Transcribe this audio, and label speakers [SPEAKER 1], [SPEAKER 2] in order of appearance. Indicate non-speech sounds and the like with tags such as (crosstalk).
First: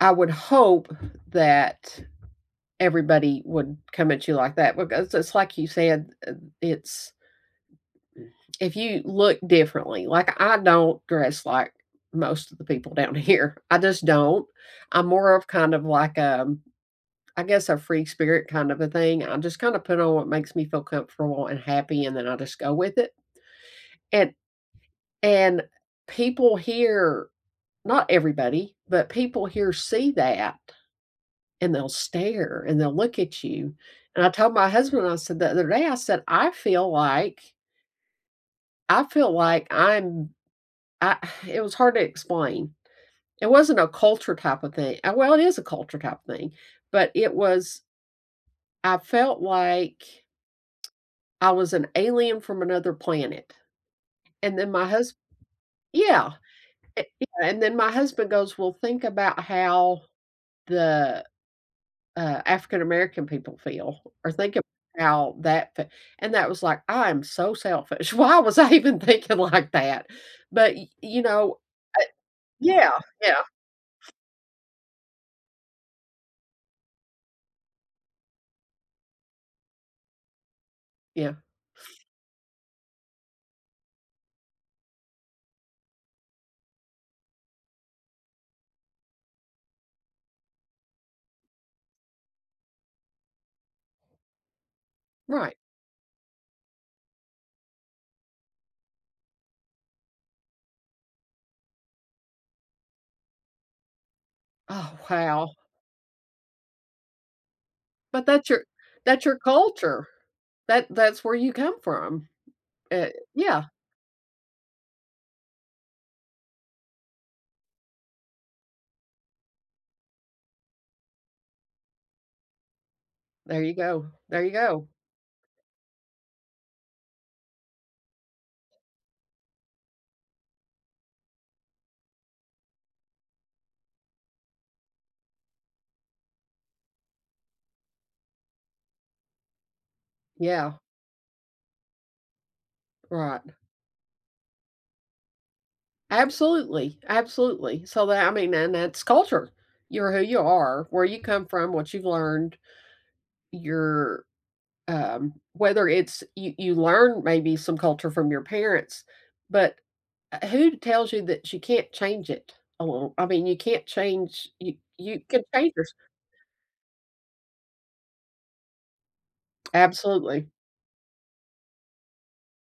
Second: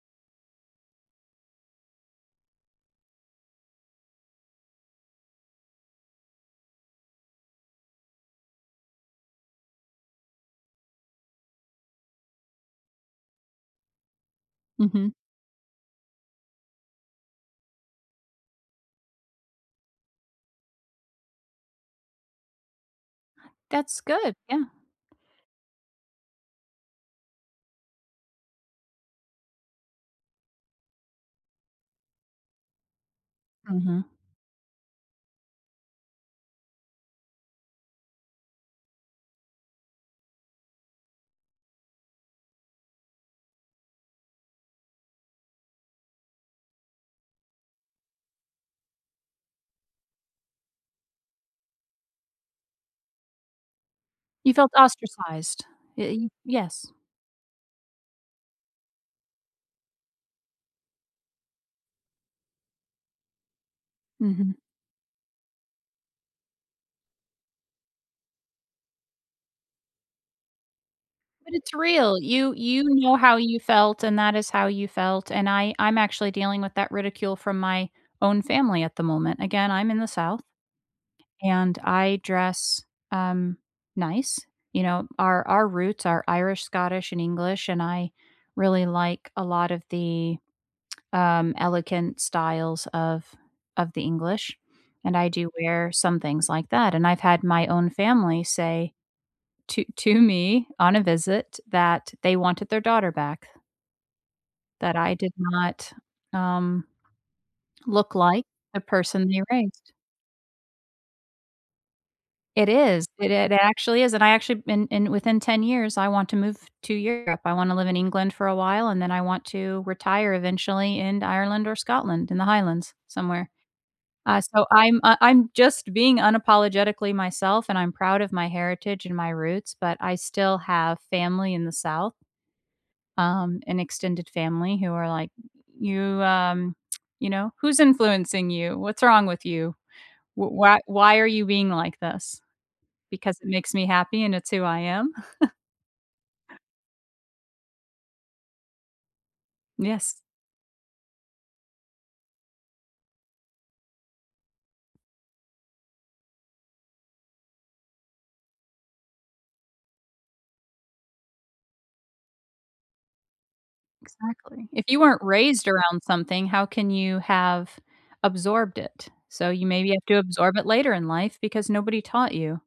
[SPEAKER 1] I would hope that everybody wouldn't come at you like that, because it's like you said, uh, it's mm if you look differently like, I don't dress like most of the people down here, I just don't. I'm
[SPEAKER 2] Mhm.
[SPEAKER 1] more of kind of like, um, I guess a free spirit kind of a thing. I just kinda put on what makes me feel comfortable and happy, and then I just go with it.
[SPEAKER 2] That's
[SPEAKER 1] And
[SPEAKER 2] good, yeah.
[SPEAKER 1] and people here, not everybody, but people here see that and they'll stare, and they'll look at you.
[SPEAKER 2] Mhm.
[SPEAKER 1] And I told my husband, I said the other day, I said, "I feel like" "I feel like I am I" (sighs) It was hard to explain. It wasn't a culture type a thing uh, well, it is a culture type thing, but it was I felt like I was an alien from another planet.
[SPEAKER 2] You
[SPEAKER 1] And then
[SPEAKER 2] felt
[SPEAKER 1] my hus
[SPEAKER 2] ostracized. Eh y
[SPEAKER 1] yeah,
[SPEAKER 2] yes.
[SPEAKER 1] eh yeah, and then my husband goes, "Well, think about how the, uh, African American people feel or
[SPEAKER 2] Mhm.
[SPEAKER 1] think about that fee" And that was like, I am so selfish. Why was I even thinking like that? But y you
[SPEAKER 2] But
[SPEAKER 1] know,
[SPEAKER 2] it's real, you
[SPEAKER 1] I
[SPEAKER 2] you
[SPEAKER 1] yeah,
[SPEAKER 2] know how
[SPEAKER 1] yeah.
[SPEAKER 2] you felt, and that is how you felt, and I I'm actually dealing with that ridicule from my own family at the moment. Again, I'm in the South,
[SPEAKER 1] Yeah.
[SPEAKER 2] and I dress, um, nice. You know, our our roots are Irish, Scottish, and English, and I really like a lot of the, um, elegant styles of of the English. And I do
[SPEAKER 1] Right.
[SPEAKER 2] wear some things like that. And I've had my own family say to to me on a visit that they wanted their daughter back. That
[SPEAKER 1] Oh,
[SPEAKER 2] I did
[SPEAKER 1] wow.
[SPEAKER 2] not, um look
[SPEAKER 1] But
[SPEAKER 2] like
[SPEAKER 1] that's your
[SPEAKER 2] the
[SPEAKER 1] that's
[SPEAKER 2] person
[SPEAKER 1] your
[SPEAKER 2] they raised.
[SPEAKER 1] culture. That that's where you come from,
[SPEAKER 2] It is,
[SPEAKER 1] eh
[SPEAKER 2] it ac
[SPEAKER 1] yeah.
[SPEAKER 2] actually is, and I actually been in within 10 years, I want to move to Europe. I wanna live in England for a while, and then I want to retire eventually in Ireland or Scotland, in the Highlands, somewhere.
[SPEAKER 1] There you go.
[SPEAKER 2] Uh,
[SPEAKER 1] There you
[SPEAKER 2] so
[SPEAKER 1] go.
[SPEAKER 2] I'm uh, I'm just being unapologetically myself, and I'm proud of my heritage and my roots, but I still have family in the South um, an extended family who are like, "You" um, you know, "Who's influencing you? What's wrong with you? Wh
[SPEAKER 1] Yeah.
[SPEAKER 2] why why are you being like this?" Because it
[SPEAKER 1] Right.
[SPEAKER 2] makes me happy, and it's who I am. (chuckles)
[SPEAKER 1] eAbsolutely, absolutely. So that I mean, and that's culture. You are
[SPEAKER 2] Yes.
[SPEAKER 1] who you are, where you come from, what you've learned. You're, um whether it's you you learn maybe some culture from your parents, but u uh, who tells you that you can't change it along I mean, you can't change
[SPEAKER 2] Exactly.
[SPEAKER 1] you
[SPEAKER 2] If you
[SPEAKER 1] you
[SPEAKER 2] weren't
[SPEAKER 1] can
[SPEAKER 2] raised
[SPEAKER 1] change yours
[SPEAKER 2] around something, how can you have absorbed it? So you maybe have to
[SPEAKER 1] Absolutely.
[SPEAKER 2] absorb it later in life because nobody taught you.